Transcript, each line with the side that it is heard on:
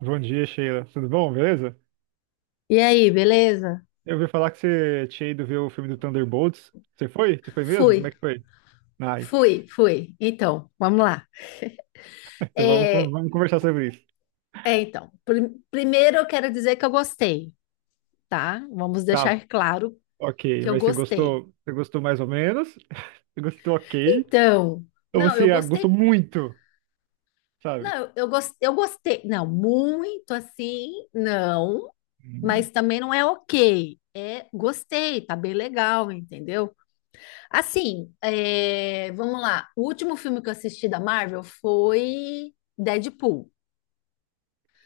right: Bom dia, Sheila. Tudo bom? Beleza?
left: E aí, beleza?
right: Eu ouvi falar que você tinha ido ver o filme do Thunderbolts. Você foi? Você foi mesmo? Como
left: Fui,
right: é que foi? Ah,
left: fui, fui. Então, vamos lá.
right: então
left: É,
right: vamos conversar sobre isso.
left: então, primeiro eu quero dizer que eu gostei, tá? Vamos
right: Tá,
left: deixar claro
right: ok.
left: que eu
right: Mas você
left: gostei.
right: gostou? Você gostou mais ou menos? Você gostou ok?
left: Então,
right: Ou
left: não, eu
right: você gostou
left: gostei,
right: muito?
left: não,
right: Sabe?
left: eu gostei, não muito assim, não,
right: Hum.
left: mas também não é ok. É, gostei, tá bem legal, entendeu? Assim, é, vamos lá. O último filme que eu assisti da Marvel foi Deadpool.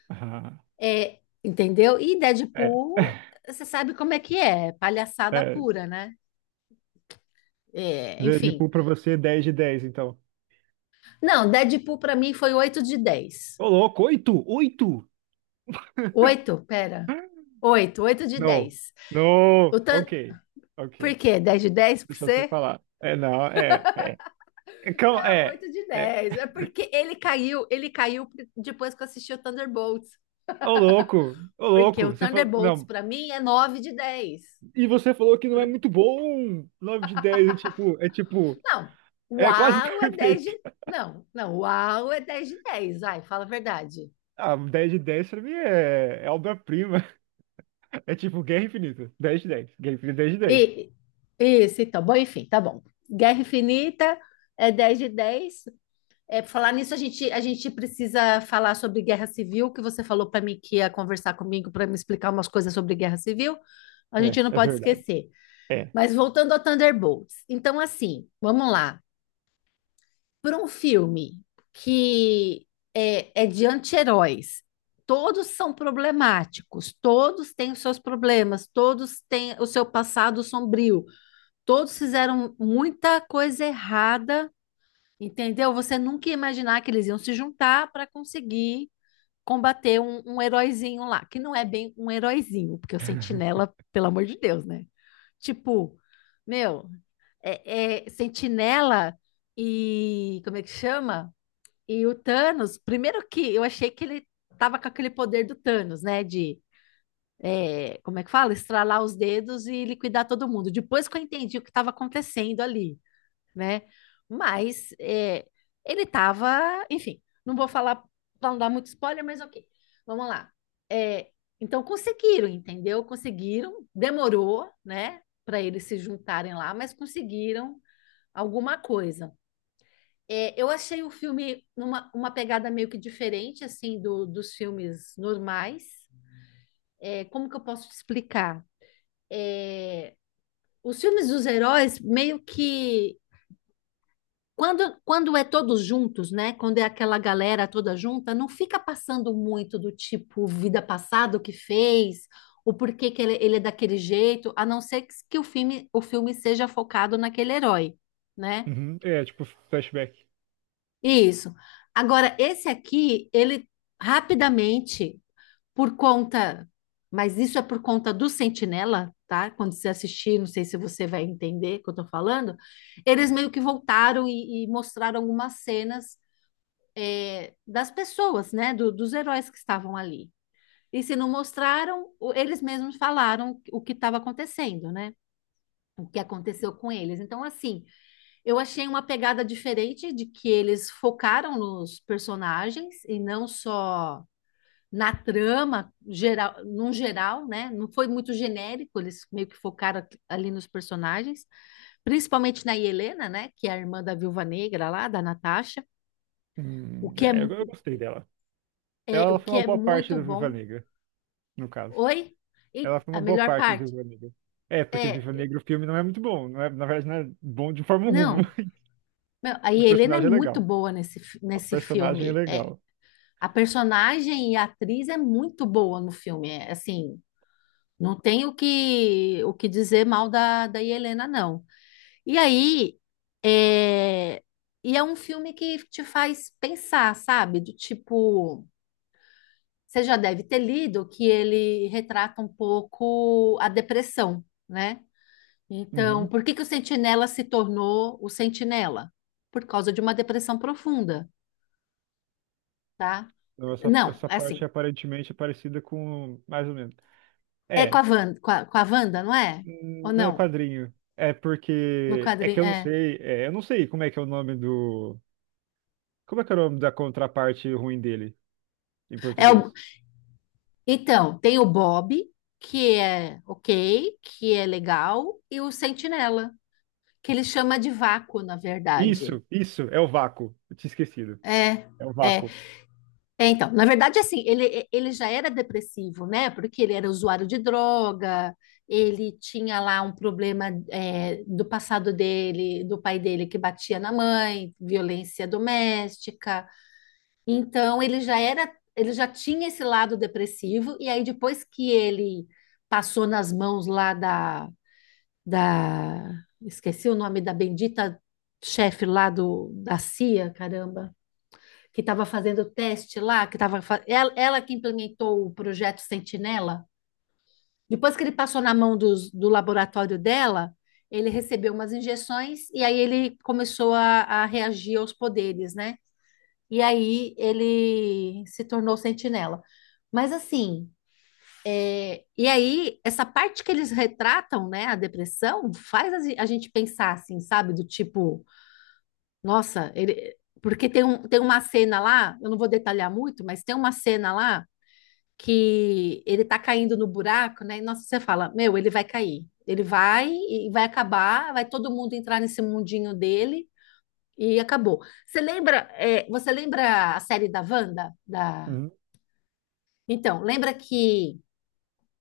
right: Ah,
left: É, entendeu? E
right: é,
left: Deadpool, você sabe como é que é, palhaçada
right: é.
left: pura, né? É, enfim.
right: Deadpool pra você, 10 de 10. Então.
left: Não, Deadpool para mim foi 8/10.
right: Ô, louco, oito. 8?
left: Oito Pera. Oito de
right: Não.
left: dez
right: Não.
left: O tan...
right: Ok.
left: Por
right: Ok.
left: quê? 10/10 pra
right: Deixa você
left: você?
right: falar. É, não, é.
left: Não,
right: É,
left: oito de
right: é.
left: dez É porque ele caiu, depois que eu assisti o Thunderbolts.
right: Ô
left: Porque
right: louco,
left: o
right: você falou.
left: Thunderbolts
right: Não.
left: para mim é 9/10.
right: E você falou que não é muito bom. 9 de 10 é tipo,
left: Não,
right: é quase
left: uau é 10 de...
right: perfeito.
left: Não, não, uau é 10/10. Vai, fala a verdade.
right: Ah, 10 de 10 pra mim é obra-prima. É tipo Guerra Infinita. 10 de 10, Guerra Infinita 10 de 10.
left: E, isso, então. Bom, enfim, tá bom. Guerra Infinita é 10/10. É, pra falar nisso, a gente precisa falar sobre guerra civil, que você falou para mim que ia conversar comigo para me explicar umas coisas sobre guerra civil. A
right: É,
left: gente não
right: é
left: pode
right: verdade.
left: esquecer.
right: É.
left: Mas voltando ao Thunderbolts. Então, assim, vamos lá. Por um filme que é de anti-heróis, todos são problemáticos, todos têm os seus problemas, todos têm o seu passado sombrio, todos fizeram muita coisa errada, entendeu? Você nunca ia imaginar que eles iam se juntar para conseguir combater um heróizinho lá, que não é bem um heróizinho, porque o Sentinela, pelo amor de Deus, né? Tipo, meu, é Sentinela e como é que chama? E o Thanos, primeiro que eu achei que ele tava com aquele poder do Thanos, né? De, como é que fala? Estralar os dedos e liquidar todo mundo. Depois que eu entendi o que estava acontecendo ali, né? Mas ele tava, enfim, não vou falar para não dar muito spoiler, mas ok. Vamos lá. É, então conseguiram, entendeu? Conseguiram, demorou, né, para eles se juntarem lá, mas conseguiram alguma coisa. É, eu achei o filme numa uma pegada meio que diferente assim dos filmes normais. É, como que eu posso te explicar? É, os filmes dos heróis meio que quando é todos juntos, né? Quando é aquela galera toda junta, não fica passando muito do tipo vida passada o que fez, o porquê que ele é daquele jeito, a não ser que o filme seja focado naquele herói, né?
right: Uhum, é, tipo, flashback.
left: Isso. Agora, esse aqui, ele rapidamente, por conta, mas isso é por conta do Sentinela, tá? Quando você assistir, não sei se você vai entender o que eu tô falando, eles meio que voltaram e mostraram algumas cenas, das pessoas, né? Dos heróis que estavam ali. E se não mostraram, eles mesmos falaram o que estava acontecendo, né? O que aconteceu com eles. Então, assim, eu achei uma pegada diferente de que eles focaram nos personagens e não só na trama geral, num geral, né? Não foi muito genérico, eles meio que focaram ali nos personagens, principalmente na Helena, né? Que é a irmã da Viúva Negra lá, da Natasha. o que é,
right: É, eu,
left: mu-
right: eu gostei dela. Ela
left: o
right: foi
left: que
right: uma
left: é
right: boa parte
left: muito
right: da Viva
left: bom.
right: Negra, no caso.
left: Oi? E
right: Ela foi
left: a
right: uma boa
left: melhor
right: parte da
left: parte,
right: Viva Negra. É, porque Viva
left: é,
right: Negra o filme não é muito bom. Não é, na verdade, não é bom de forma alguma.
left: não. Meu, a
right: O
left: Helena é
right: personagem é
left: muito
right: legal.
left: boa
right: A
left: nesse
right: personagem é
left: filme. É,
right: legal.
left: a personagem e a atriz é muito boa no filme. É, assim, não tem o que, dizer mal da Helena, não. E aí, é, e é um filme que te faz pensar, sabe? Do tipo, você já deve ter lido que ele retrata um pouco a depressão, né? Então,
right: Uhum.
left: por que que o Sentinela se tornou o Sentinela? Por causa de uma depressão profunda, tá?
right: Então, essa,
left: Não,
right: essa
left: é
right: parte
left: assim,
right: aparentemente é parecida com. Mais ou menos.
left: é com a
right: É.
left: Wanda, com a Wanda, não é? Ou
right: Não é
left: não?
right: quadrinho. É
left: No
right: porque. É que
left: quadrinho,
right: eu não
left: é.
right: sei. É, eu não sei como é que é o nome do. Como é que é o nome da contraparte ruim dele em
left: É o,
right: português?
left: então, tem o Bob, que é ok, que é legal, e o Sentinela, que ele chama de vácuo, na verdade.
right: Isso, é o vácuo. Eu tinha esquecido.
left: É,
right: É o
left: é.
right: vácuo.
left: É, então, na verdade, assim, ele já era depressivo, né? Porque ele era usuário de droga, ele tinha lá um problema, do passado dele, do pai dele que batia na mãe, violência doméstica. Então, ele já era, ele já tinha esse lado depressivo, e aí depois que ele passou nas mãos lá da, da, esqueci o nome da bendita chefe lá da CIA, caramba, que estava fazendo teste lá, ela que implementou o projeto Sentinela. Depois que ele passou na mão do laboratório dela, ele recebeu umas injeções e aí ele começou a reagir aos poderes, né? E aí ele se tornou Sentinela. Mas assim, e aí essa parte que eles retratam, né, a depressão, faz a gente pensar assim, sabe? Do tipo, nossa, ele, porque tem, tem uma cena lá, eu não vou detalhar muito, mas tem uma cena lá que ele tá caindo no buraco, né? E nossa, você fala, meu, ele vai cair. Ele vai e vai acabar, vai todo mundo entrar nesse mundinho dele e acabou. Você lembra, você lembra a série da Wanda? Da...
right: Uhum.
left: Então, lembra que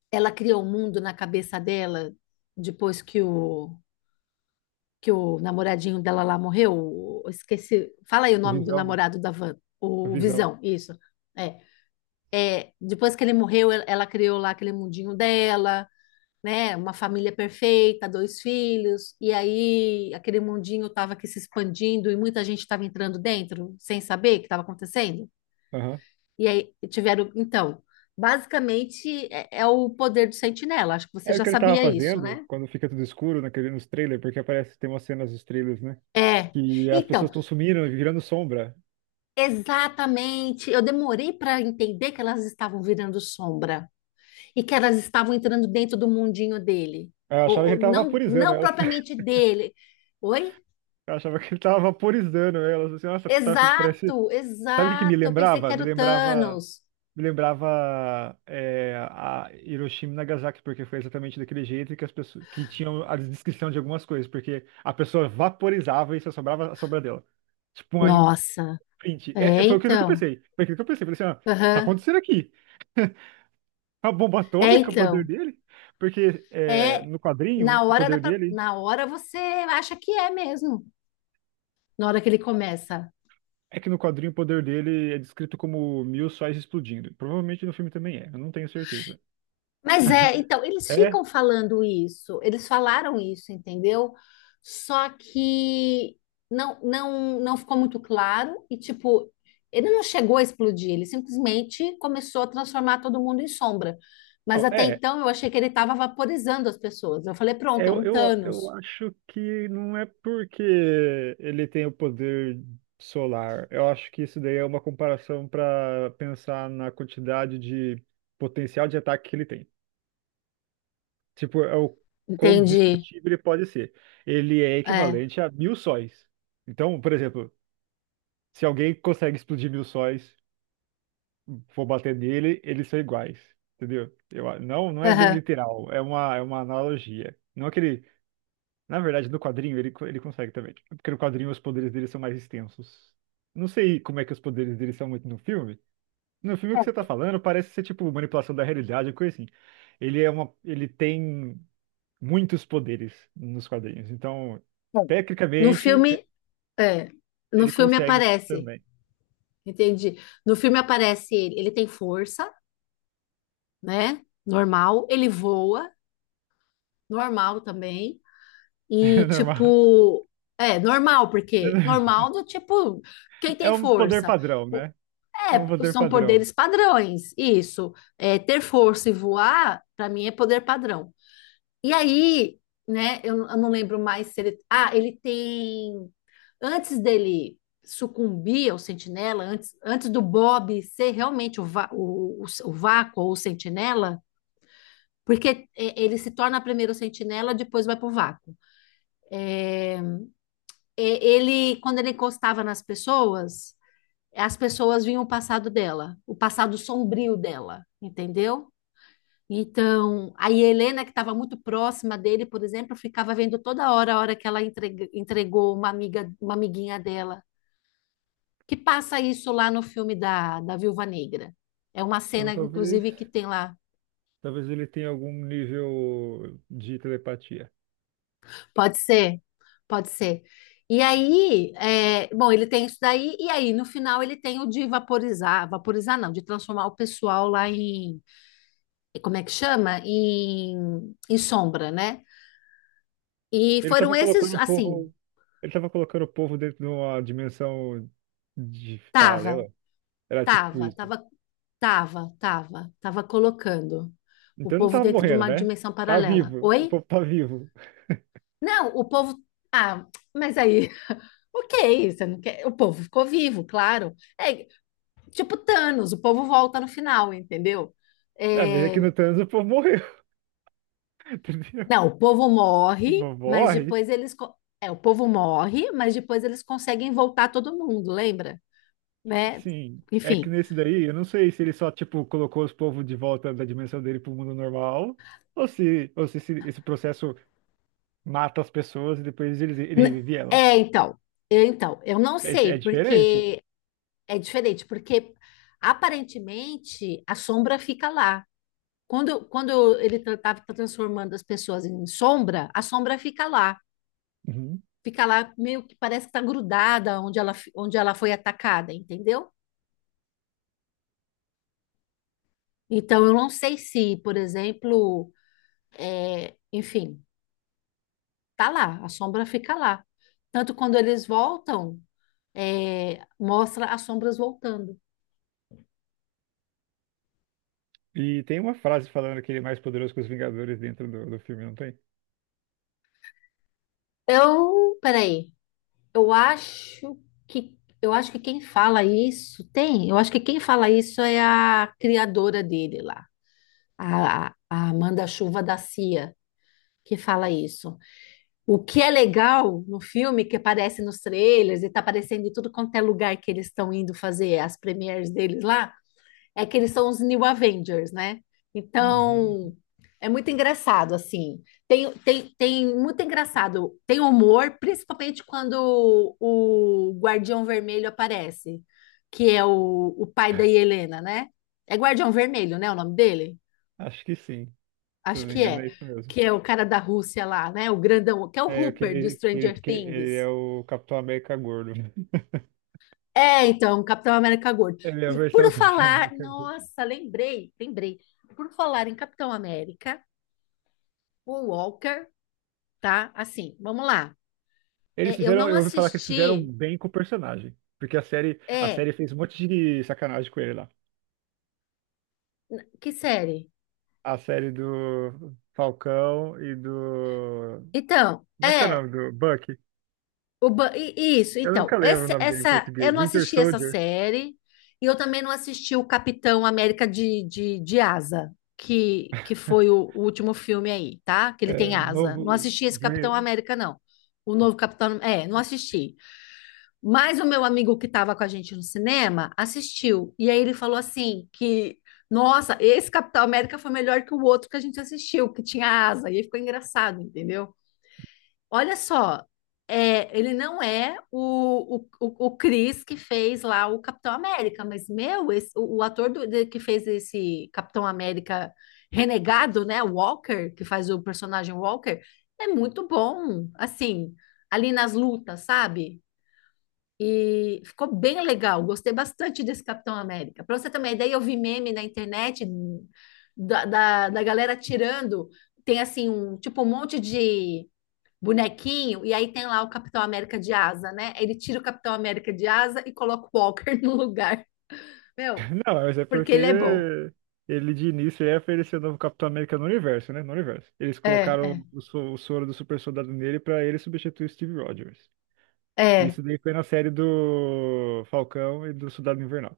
left: ela criou um mundo na cabeça dela depois que que o namoradinho dela lá morreu? Eu esqueci. Fala aí o nome do
right: Visão.
left: namorado da Wanda, o
right: Visão.
left: Visão, isso. É. Depois que ele morreu, ela criou lá aquele mundinho dela, né? Uma família perfeita, dois filhos, e aí aquele mundinho estava aqui se expandindo e muita gente estava entrando dentro sem saber o que estava acontecendo.
right: Aham.
left: E aí tiveram, então, basicamente é o poder do Sentinela. Acho que você
right: É o
left: já
right: que ele tava
left: sabia isso,
right: fazendo
left: né?
right: quando fica tudo escuro naquele, nos trailers, porque aparece, tem umas cenas dos trailers, né?
left: É.
right: Que as
left: Então,
right: pessoas estão sumindo e virando sombra.
left: exatamente. Eu demorei para entender que elas estavam virando sombra e que elas estavam entrando dentro do mundinho dele.
right: Eu
left: Ou,
right: achava que
left: ou
right: ele tava
left: não,
right: vaporizando
left: não
right: elas.
left: propriamente dele. Oi?
right: Eu achava que ele tava vaporizando elas. Assim, nossa, tá, parece.
left: Exato,
right: Sabe o que que me
left: exato. Eu pensei que
right: lembrava?
left: era o Thanos.
right: Me lembrava é, a Hiroshima e Nagasaki, porque foi exatamente daquele jeito que as pessoas que tinham a descrição de algumas coisas, porque a pessoa vaporizava e só sobrava a sobra dela. Tipo, um
left: Nossa,
right: print. Foi aquilo que eu
left: então.
right: pensei. Foi aquilo que eu pensei. Falei assim, ó, o que tá
left: Aham.
right: acontecendo aqui? A bomba
left: É
right: atômica, o poder
left: então.
right: dele? Porque é,
left: É
right: no
left: na
right: quadrinho, o
left: hora
right: poder dele.
left: na hora você acha que é mesmo. Na hora que ele começa.
right: É que no quadrinho o poder dele é descrito como 1.000 sóis explodindo. Provavelmente no filme também é, eu não tenho certeza.
left: Mas então, eles
right: É?
left: ficam falando isso, eles falaram isso, entendeu? Só que não ficou muito claro e, tipo, ele não chegou a explodir, ele simplesmente começou a transformar todo mundo em sombra. Mas
right: Não,
left: até
right: é.
left: então eu achei que ele estava vaporizando as pessoas. Eu falei, pronto, é
right: Eu,
left: um
right: eu, eu
left: Thanos.
right: acho que não é porque ele tem o poder solar. Eu acho que isso daí é uma comparação para pensar na quantidade de potencial de ataque que ele tem. Tipo, é o quão
left: Entendi.
right: destrutível ele pode ser. Ele é
left: É.
right: equivalente a 1.000 sóis. Então, por exemplo, se alguém consegue explodir 1.000 sóis, for bater nele, eles são iguais, entendeu? Eu, não, não é bem
left: Aham.
right: literal, é uma analogia. Não é que ele, na verdade, no quadrinho ele, ele consegue também, porque no quadrinho os poderes dele são mais extensos. Não sei como é que os poderes dele são muito no filme. No filme que você tá
left: É,
right: falando parece ser tipo manipulação da realidade, coisa assim. Ele tem muitos poderes nos quadrinhos, então
left: é. No
right: tecnicamente
left: filme, é. No
right: ele
left: filme
right: consegue
left: aparece.
right: também.
left: Entendi. No filme aparece ele, tem força, né? Normal. Ele voa, normal também. E
right: É normal.
left: tipo, é normal,
right: É
left: porque
right: normal.
left: normal do tipo, quem
right: É
left: tem
right: um poder
left: força?
right: padrão,
left: O-
right: né? É um
left: É,
right: poder
left: são
right: padrão.
left: poderes padrões, isso. É, ter força e voar, para mim, é poder padrão. E aí, né, eu não lembro mais se ele. Ah, ele tem. Antes dele sucumbir ao Sentinela, antes do Bob ser realmente o vácuo ou o Sentinela. Porque ele se torna primeiro Sentinela, depois vai para o vácuo. É. Ele, quando ele encostava nas pessoas, as pessoas vinham o passado dela, o passado sombrio dela, entendeu? Então, a Helena, que estava muito próxima dele, por exemplo, ficava vendo toda hora a hora que ela entregou uma amiga, uma amiguinha dela, que passa isso lá no filme da Viúva Negra. É uma
right: Então
left: cena,
right: talvez,
left: inclusive, que tem lá.
right: talvez ele tenha algum nível de telepatia.
left: Pode ser, pode ser. E aí, bom, ele tem isso daí, e aí no final ele tem o de vaporizar, vaporizar não, de transformar o pessoal lá em, como é que chama? Em sombra, né? E
right: Ele
left: foram
right: estava
left: esses,
right: colocando o
left: assim,
right: povo, ele estava colocando o povo dentro de uma dimensão de
left: tava,
right: paralela. Era tipo
left: tava,
right: isso.
left: tava, tava colocando o
right: Então não
left: povo
right: tava
left: dentro de
right: morrendo,
left: uma
right: né?
left: dimensão
right: Tá
left: paralela.
right: vivo. O
left: Oi?
right: povo tá vivo.
left: Não, o povo, ah, mas aí, ok, você não quer, o povo ficou vivo, claro. É, tipo Thanos, o povo volta no final, entendeu?
right: É, mas
left: É.
right: aqui no Thanos o povo morreu, entendeu?
left: Não, o povo
right: O
left: morre,
right: povo
left: mas
right: morre?
left: depois eles. O povo morre, mas depois eles conseguem voltar todo mundo, lembra? Né?
right: Sim. É que
left: Enfim.
right: nesse daí, eu não sei se ele só, tipo, colocou os povos de volta da dimensão dele pro mundo normal, ou se esse processo mata as pessoas e depois ele
left: N-
right: revive elas.
left: É, então. Eu, então, eu não
right: É,
left: sei,
right: é diferente.
left: porque é diferente, porque aparentemente a sombra fica lá. Quando ele estava transformando as pessoas em sombra, a sombra fica lá,
right: Uhum.
left: fica lá, meio que parece que está grudada onde ela foi atacada, entendeu? Então, eu não sei se, por exemplo, enfim, tá lá, a sombra fica lá. Tanto quando eles voltam, mostra as sombras voltando.
right: E tem uma frase falando que ele é mais poderoso que os Vingadores dentro do filme, não tem?
left: Eu, peraí, eu acho eu acho que quem fala isso tem, eu acho que quem fala isso é a criadora dele lá, a Amanda Chuva da Cia, que fala isso. O que é legal no filme, que aparece nos trailers e tá aparecendo em tudo quanto é lugar que eles estão indo fazer as premieres deles lá, é que eles são os New Avengers, né?
right: Uhum.
left: Então, é muito engraçado, assim. Tem muito engraçado. Tem humor, principalmente quando o Guardião Vermelho aparece, que é o pai da Helena, né? É Guardião Vermelho, né? O nome dele?
right: Acho que sim. Se eu
left: Acho
right: não me
left: que
right: engano,
left: é.
right: é isso mesmo.
left: Que é o cara da Rússia lá, né? O grandão, que é o
right: É
left: Hooper do
right: aquele, ele,
left: Stranger
right: porque ele é
left: Things.
right: o Capitão América gordo.
left: É, então, Capitão América Gordo.
right: Ele é a
left: E
right: versão
left: por
right: do Capitão
left: falar,
right: América gordo.
left: nossa, lembrei, lembrei. Por falar em Capitão América, o Walker, tá? Assim, vamos lá. É, eu não
right: Eu ouvi falar que eles fizeram
left: assisti.
right: bem com o personagem. Porque a série, a
left: É,
right: série fez um monte de sacanagem com ele lá.
left: que série?
right: A série do Falcão e do.
left: Então,
right: Como é que é o nome do Bucky?
left: O Ba- i- isso,
right: Eu
left: então,
right: nunca lembro o nome dele em
left: essa, eu
right: português.
left: não
right: Winter
left: assisti essa
right: Soldier.
left: série e eu também não assisti o Capitão América de, de Asa, que foi o último filme aí, tá? Que ele tem
right: É,
left: asa. Não
right: novo.
left: assisti esse Capitão América, não. O novo Capitão, não assisti. Mas o meu amigo que estava com a gente no cinema assistiu. E aí ele falou assim que, nossa, esse Capitão América foi melhor que o outro que a gente assistiu, que tinha asa. E aí ficou engraçado, entendeu? Olha só, ele não é o Chris que fez lá o Capitão América, mas, meu, o ator que fez esse Capitão América renegado, né, Walker, que faz o personagem Walker, é muito bom, assim, ali nas lutas, sabe? E ficou bem legal, gostei bastante desse Capitão América. Para você ter uma ideia, eu vi meme na internet da galera tirando, tem assim, um, tipo, um monte de bonequinho, e aí tem lá o Capitão América de asa, né? Ele tira o Capitão América de asa e coloca o Walker no lugar. Meu,
right: Não, mas é
left: porque
right: porque
left: ele é bom.
right: ele de início ia oferecer o novo Capitão América no universo, né? No universo. Eles
left: É, é,
right: colocaram o soro do super soldado nele pra ele substituir o Steve Rogers.
left: é,
right: Isso daí foi na série do Falcão e do Soldado Invernal.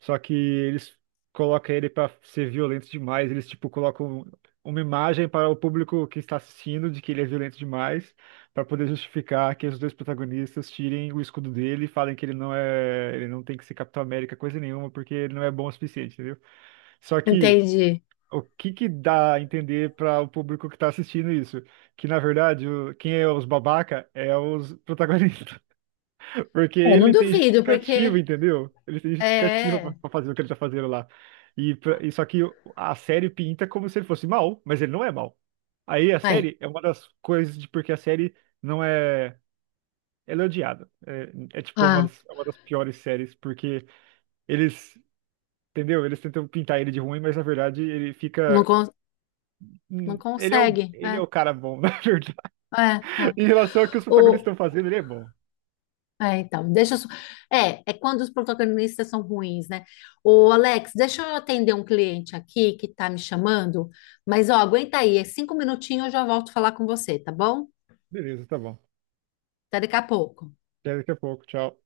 right: Só que eles colocam ele pra ser violento demais. Eles, tipo, colocam uma imagem para o público que está assistindo de que ele é violento demais, pra poder justificar que os dois protagonistas tirem o escudo dele e falem que ele não tem que ser Capitão América, coisa nenhuma, porque ele não é bom o suficiente, entendeu? Só que
left: entendi.
right: o que que dá a entender para o público que está assistindo isso? Que na verdade, quem é os babaca é os protagonistas. Porque
left: É, não
right: ele tem
left: duvido, porque.
right: justificativa, entendeu? Ele tem
left: É.
right: justificativa pra
left: É.
right: pra fazer o que ele tá fazendo lá. E só que a série pinta como se ele fosse mal, mas ele não é mal. Aí a
left: Aí.
right: série é uma das coisas de porque a série não é. Ela é odiada. É tipo
left: Ah,
right: é uma das piores séries, porque eles. Entendeu? Eles tentam pintar ele de ruim, mas na verdade ele
left: não,
right: fica.
left: não
right: Ele é o,
left: consegue.
right: ele é o
left: É,
right: cara bom, na verdade.
left: é, é.
right: Em relação ao que os protagonistas
left: O...
right: estão fazendo, ele é bom.
left: É, então, deixa eu... É, é quando os protagonistas são ruins, né? O Alex, deixa eu atender um cliente aqui que tá me chamando, mas ó, aguenta aí, é 5 minutinhos eu já volto falar com você, tá bom?
right: Beleza, tá bom.
left: Até daqui a pouco.
right: Até daqui a pouco, tchau.